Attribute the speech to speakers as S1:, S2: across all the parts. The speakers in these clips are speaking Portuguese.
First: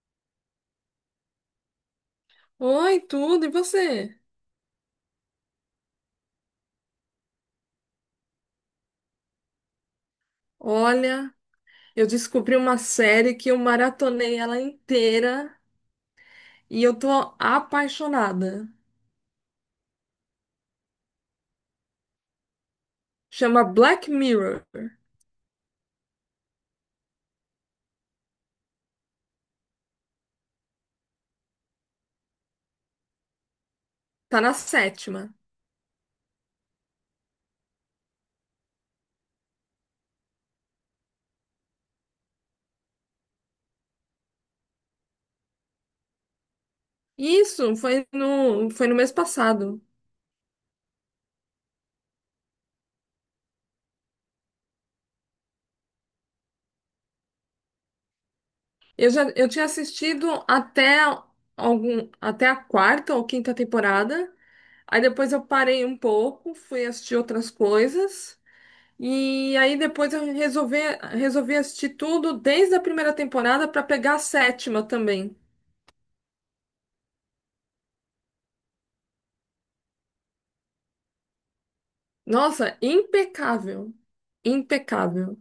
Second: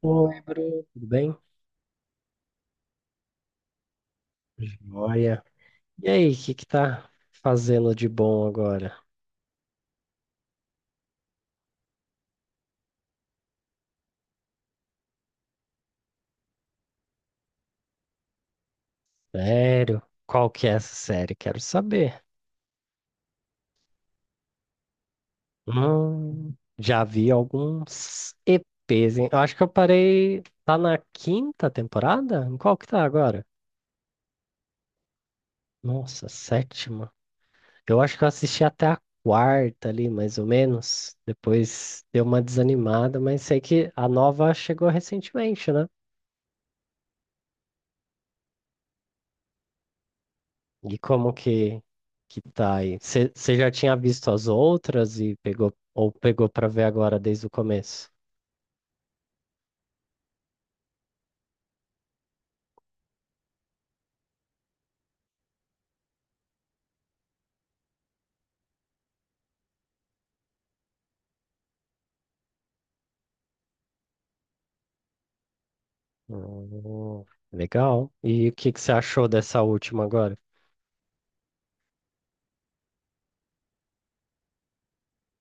S1: Oi, Bruno, tudo bem?
S2: Oi, tudo, e você?
S1: Joia. E aí, o que que tá fazendo de bom agora?
S2: Olha, eu descobri uma série que eu maratonei ela inteira e eu tô apaixonada.
S1: Sério? Qual que é essa série? Quero saber.
S2: Chama Black Mirror.
S1: Hum, já vi alguns EPs, hein? Eu acho que eu parei. Tá na quinta temporada? Em qual que tá agora?
S2: Tá na sétima.
S1: Nossa, sétima. Eu acho que eu assisti até a quarta ali, mais ou menos. Depois deu uma desanimada, mas sei que a nova chegou recentemente, né?
S2: Isso foi no mês passado.
S1: E como que tá aí? Você já tinha visto as outras e pegou ou pegou para ver agora desde o começo?
S2: Eu tinha assistido até algum até a quarta ou quinta temporada. Aí depois eu parei um pouco, fui assistir outras coisas. E aí depois resolvi assistir tudo desde a primeira temporada para pegar a sétima também.
S1: Hum, legal. E o que que você achou dessa última agora?
S2: Nossa, impecável. Impecável.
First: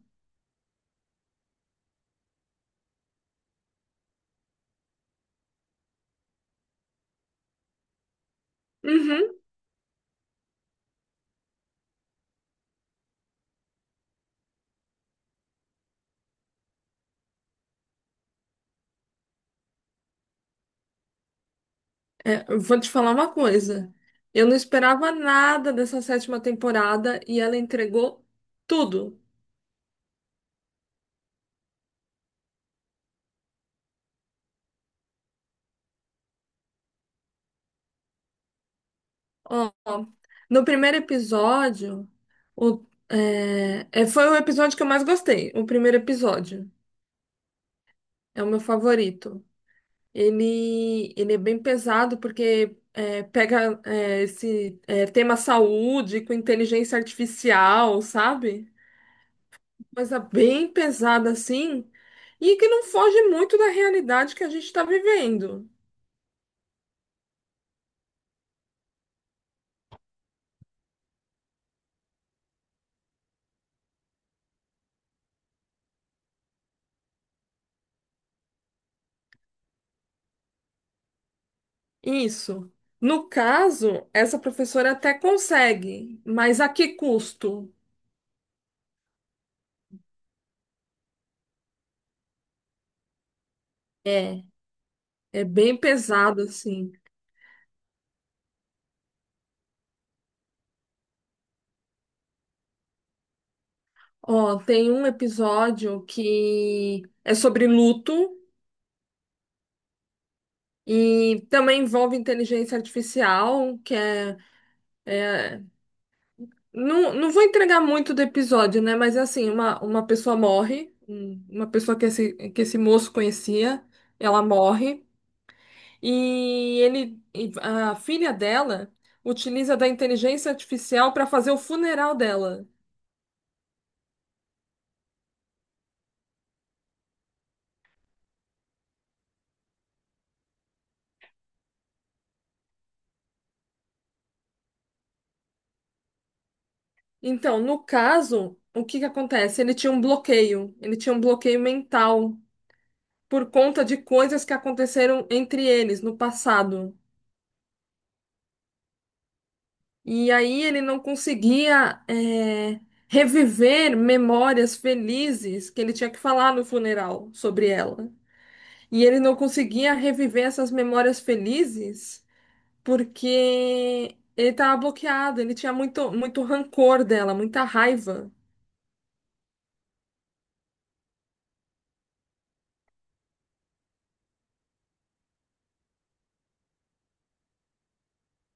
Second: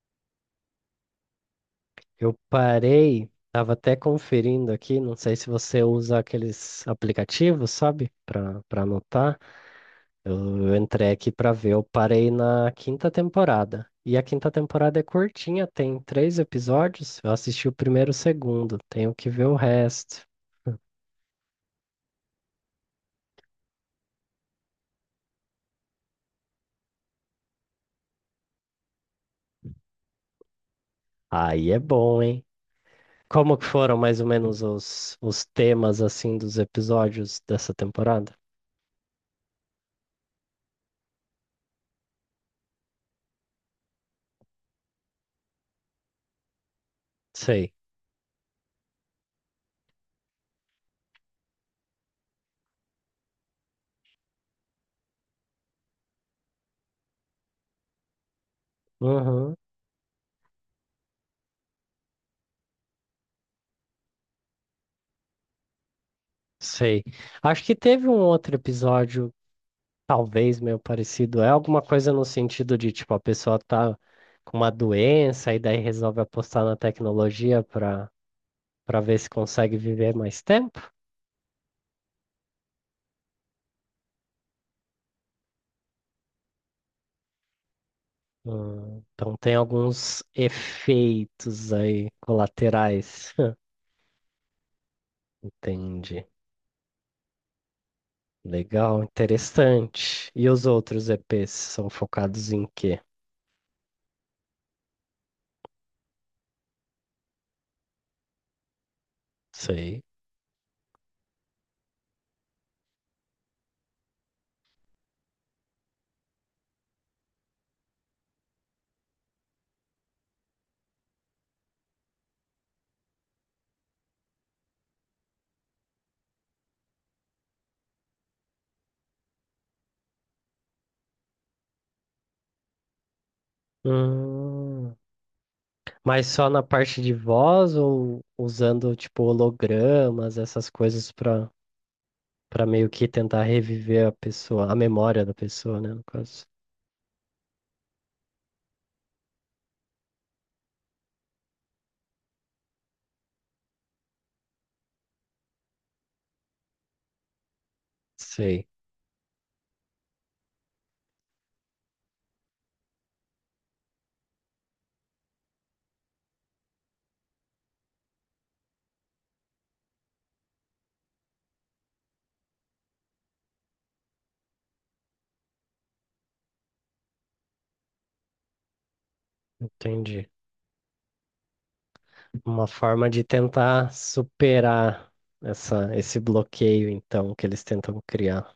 S1: Eu parei, tava até conferindo aqui, não sei se você usa aqueles aplicativos, sabe? Para anotar.
S2: Uhum.
S1: Eu entrei aqui para ver, eu parei na quinta temporada. E a quinta temporada é curtinha, tem três episódios. Eu assisti o primeiro e o segundo, tenho que ver o resto.
S2: É, eu vou te falar uma coisa. Eu não esperava nada dessa sétima temporada e ela entregou tudo.
S1: Aí é bom, hein? Como que foram mais ou menos os temas assim dos episódios dessa temporada?
S2: Ó, no primeiro episódio, foi o episódio que eu mais gostei. O primeiro episódio
S1: Sei.
S2: é o meu favorito. Ele é bem pesado porque pega tema saúde com inteligência artificial, sabe?
S1: Uhum,
S2: Coisa bem pesada assim, e que não foge muito da realidade que a gente está vivendo.
S1: sei. Acho que teve um outro episódio, talvez meio parecido. É alguma coisa no sentido de, tipo, a pessoa tá com uma doença e daí resolve apostar na tecnologia para ver se consegue viver mais tempo?
S2: Isso. No caso, essa professora até consegue, mas a que custo?
S1: Então tem alguns efeitos aí colaterais.
S2: É, é bem
S1: Entendi.
S2: pesado assim.
S1: Legal, interessante. E os outros EPs são focados em quê?
S2: Ó, tem um episódio que é sobre luto.
S1: Sei.
S2: E também envolve inteligência artificial, é- não, não vou entregar muito do episódio, né? Mas é assim, uma pessoa morre, uma pessoa que esse moço conhecia, ela morre, e a filha dela utiliza da inteligência artificial para fazer o funeral dela.
S1: Hum, mas só na parte de voz ou usando tipo hologramas, essas coisas para meio que tentar reviver a pessoa, a memória da pessoa, né, no caso.
S2: Então, no caso, o que que acontece? Ele tinha um bloqueio, ele tinha um bloqueio mental por conta de coisas que aconteceram entre eles no passado.
S1: Sei,
S2: E aí ele não conseguia é, reviver memórias felizes que ele tinha que falar no funeral sobre ela. E ele não conseguia reviver essas memórias felizes porque ele estava bloqueado, ele tinha muito, muito rancor dela, muita raiva.
S1: entendi. Uma forma de tentar superar essa esse bloqueio então que eles tentam criar.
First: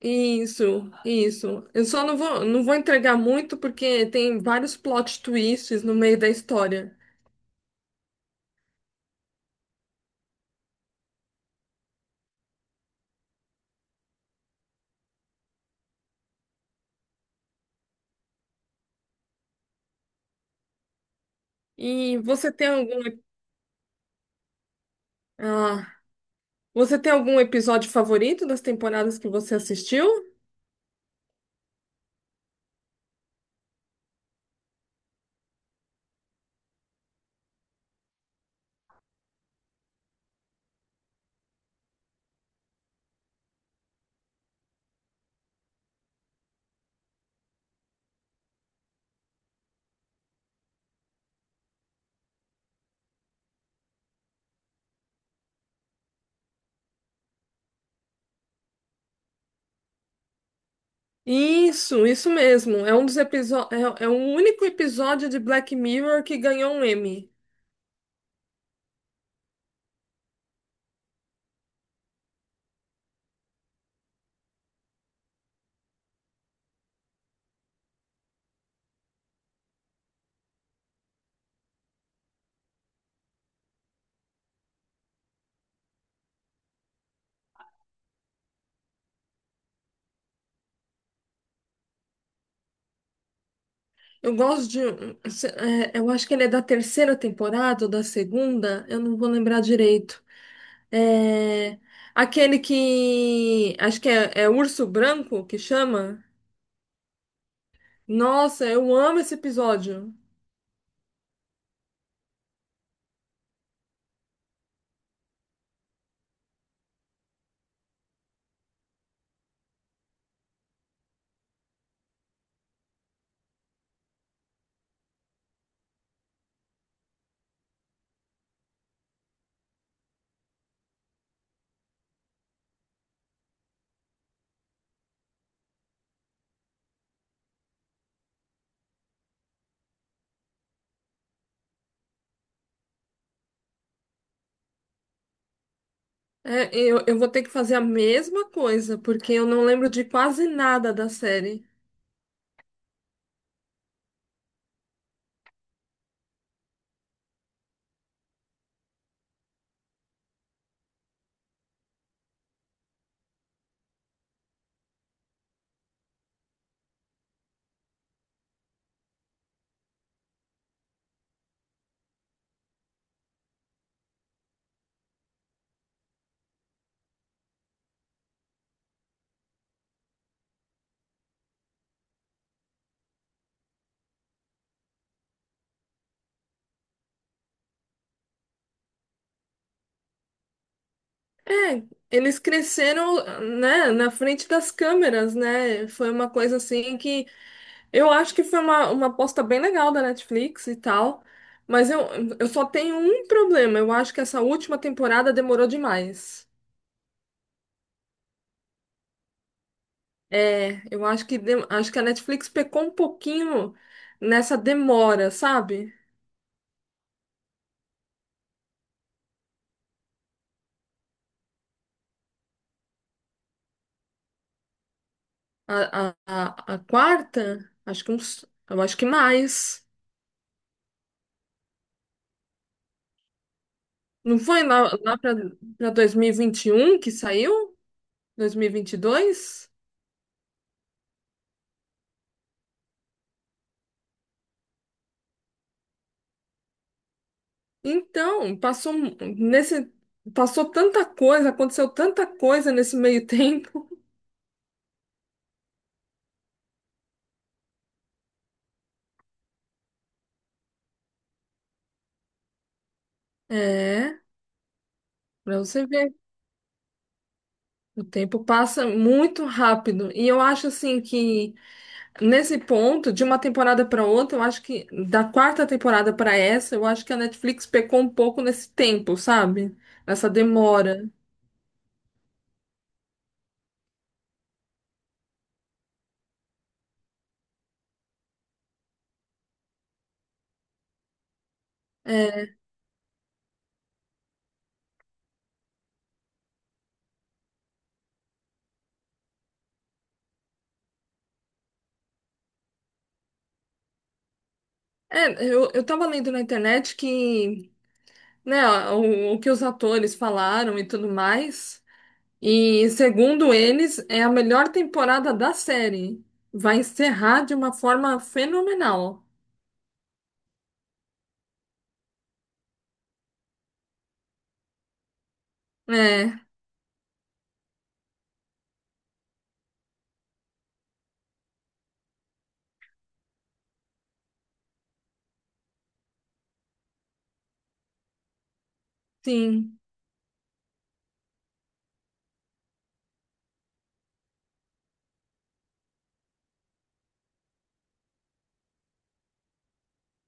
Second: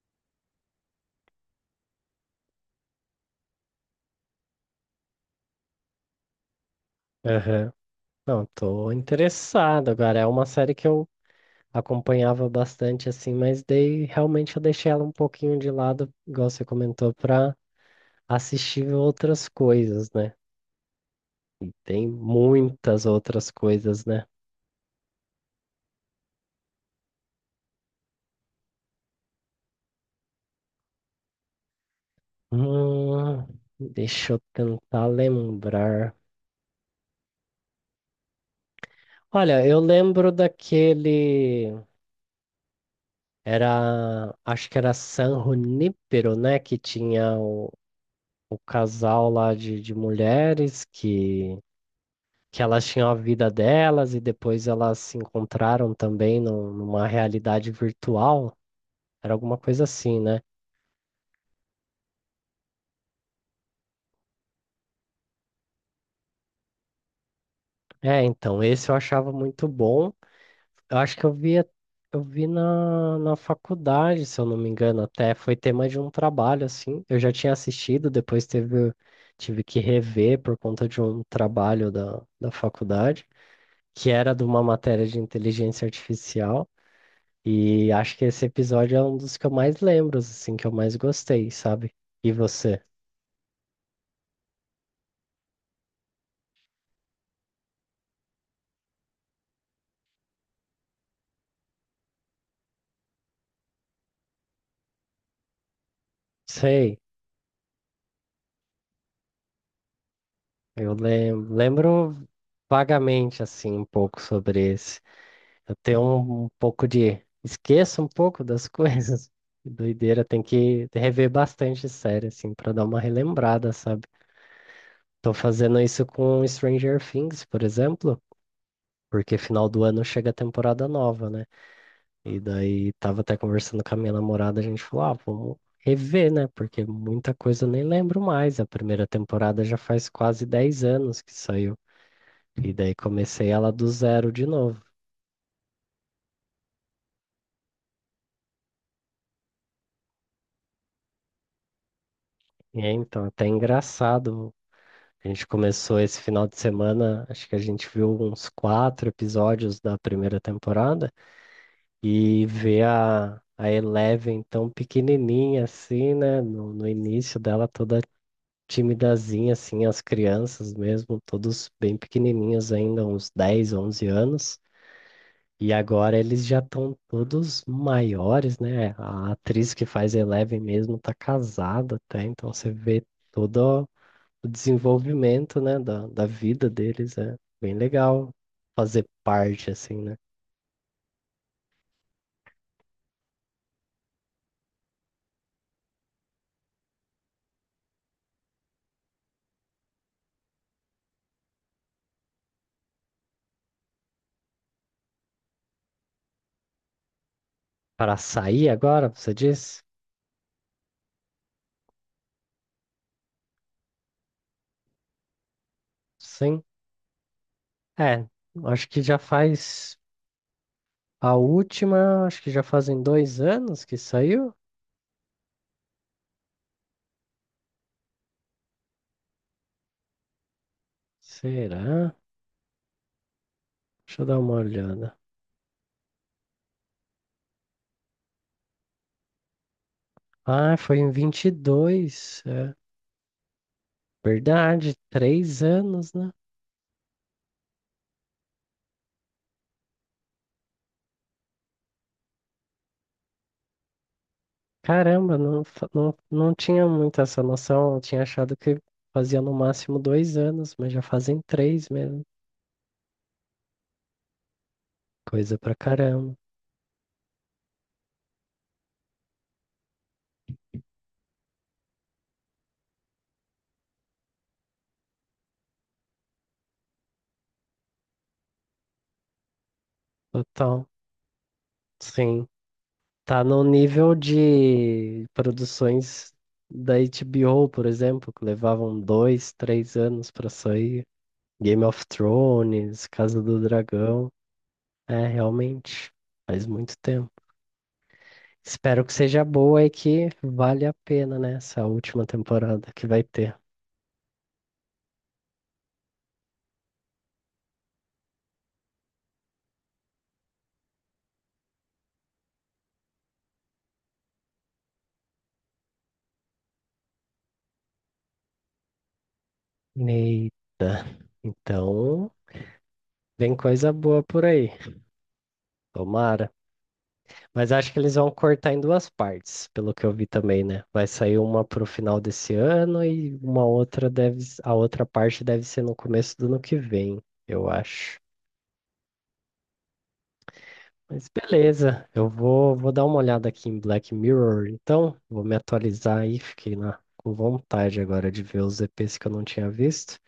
S2: Isso, isso. Eu só não vou entregar muito porque tem vários plot twists no meio da história.
S1: Aham. Não, tô interessado agora. É uma série que eu acompanhava bastante assim, mas daí realmente eu deixei ela um pouquinho de lado, igual você comentou, para assistir outras coisas, né? E tem
S2: E você tem
S1: muitas
S2: algum.
S1: outras coisas, né?
S2: Ah, você tem algum episódio favorito das temporadas que você assistiu?
S1: Hum, deixa eu tentar lembrar. Olha, eu lembro daquele. Era. Acho que era San Junípero, né? Que tinha o casal lá de mulheres que elas tinham a vida delas e depois elas se encontraram também numa realidade virtual. Era alguma coisa assim, né?
S2: Isso mesmo. É um dos episódios, é o único episódio de Black Mirror que ganhou um Emmy.
S1: É, então, esse eu achava muito bom. Eu acho que eu via, eu vi na faculdade, se eu não me engano, até foi tema de um trabalho, assim. Eu já tinha assistido, depois tive que rever por conta de um trabalho da faculdade, que era de uma matéria de inteligência artificial. E acho que esse episódio é um dos que eu mais lembro, assim, que eu mais gostei, sabe? E você?
S2: Eu gosto de, um- se- é, eu acho que ele é da terceira temporada ou da segunda, eu não vou lembrar direito. É aquele que acho que é Urso Branco que chama.
S1: Sei,
S2: Nossa, eu amo esse episódio.
S1: eu lembro vagamente, assim, um pouco sobre esse. Eu tenho um pouco de. Esqueço um pouco das coisas. Doideira, tem que rever bastante série, assim, pra dar uma relembrada, sabe? Tô fazendo isso com Stranger Things, por exemplo, porque final do ano chega a temporada nova, né? E daí tava até conversando com a minha namorada, a gente falou, ah, vamos rever, né? Porque muita coisa eu nem lembro mais. A primeira temporada já faz quase 10 anos que saiu. E daí comecei ela do zero de novo.
S2: É, eu vou ter que fazer a mesma coisa, porque eu não lembro de quase nada da série.
S1: E é, então, até engraçado. A gente começou esse final de semana, acho que a gente viu uns quatro episódios da primeira temporada e ver a Eleven tão pequenininha assim, né? No início dela toda timidazinha, assim, as crianças mesmo, todos bem pequenininhos ainda, uns 10 ou 11 anos. E agora eles já estão todos maiores, né? A atriz que faz Eleven mesmo tá casada até, então você vê todo o desenvolvimento, né, da vida deles. É bem legal fazer parte, assim, né?
S2: É, eles cresceram, né, na frente das câmeras, né? Foi uma coisa assim que eu acho que foi uma aposta bem legal da Netflix e tal. Mas eu, eu só tenho um problema. Eu acho que essa última temporada demorou demais.
S1: Para sair agora, você diz?
S2: É, eu acho acho que a Netflix pecou um pouquinho nessa demora, sabe?
S1: Sim. É, acho que já faz a última, acho que já fazem 2 anos que saiu.
S2: A quarta, eu acho que mais.
S1: Será? Deixa eu dar
S2: Não
S1: uma
S2: foi lá,
S1: olhada.
S2: lá para 2021 que saiu? 2022?
S1: Ah, foi em 22, é verdade, 3 anos, né?
S2: Então, passou mu- nesse passou tanta coisa, aconteceu tanta coisa nesse meio tempo.
S1: Caramba, não tinha muito essa noção. Eu tinha achado que fazia no máximo 2 anos, mas já fazem três mesmo.
S2: É,
S1: Coisa
S2: pra
S1: pra
S2: você ver,
S1: caramba.
S2: o tempo passa muito rápido. E eu acho assim que nesse ponto, de uma temporada para outra, eu acho que da quarta temporada para essa, eu acho que a Netflix pecou um pouco nesse tempo, sabe? Nessa
S1: Total.
S2: demora.
S1: Sim. Tá no nível de produções da HBO, por exemplo, que levavam 2, 3 anos pra sair. Game of
S2: É,
S1: Thrones, Casa do Dragão. É, realmente, faz muito tempo. Espero que seja boa e que vale a pena, né? Essa última temporada que vai ter.
S2: eu tava lendo na internet que, né, o que os atores falaram e tudo mais. E, segundo eles, é a melhor temporada da série. Vai encerrar de uma forma fenomenal.
S1: Eita. Então, vem coisa boa por aí.
S2: É,
S1: Tomara. Mas acho que eles vão cortar em duas partes, pelo que eu vi também, né? Vai sair uma pro final desse ano e uma outra deve, a outra parte deve ser no começo do ano que vem, eu acho.
S2: sim.
S1: Mas beleza, eu vou dar uma olhada aqui em Black Mirror, então vou me atualizar aí, fiquei na, com vontade agora de ver os EPs que eu não tinha visto.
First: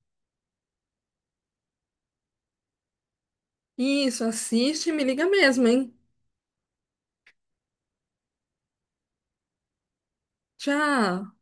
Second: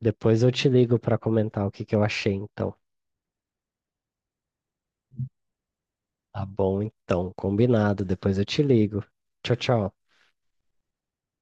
S1: Depois eu te ligo para comentar o que que eu achei, então.
S2: Isso, assiste e me liga mesmo, hein?
S1: Tá bom, então, combinado, depois eu te ligo. Tchau, tchau.
S2: Tchau.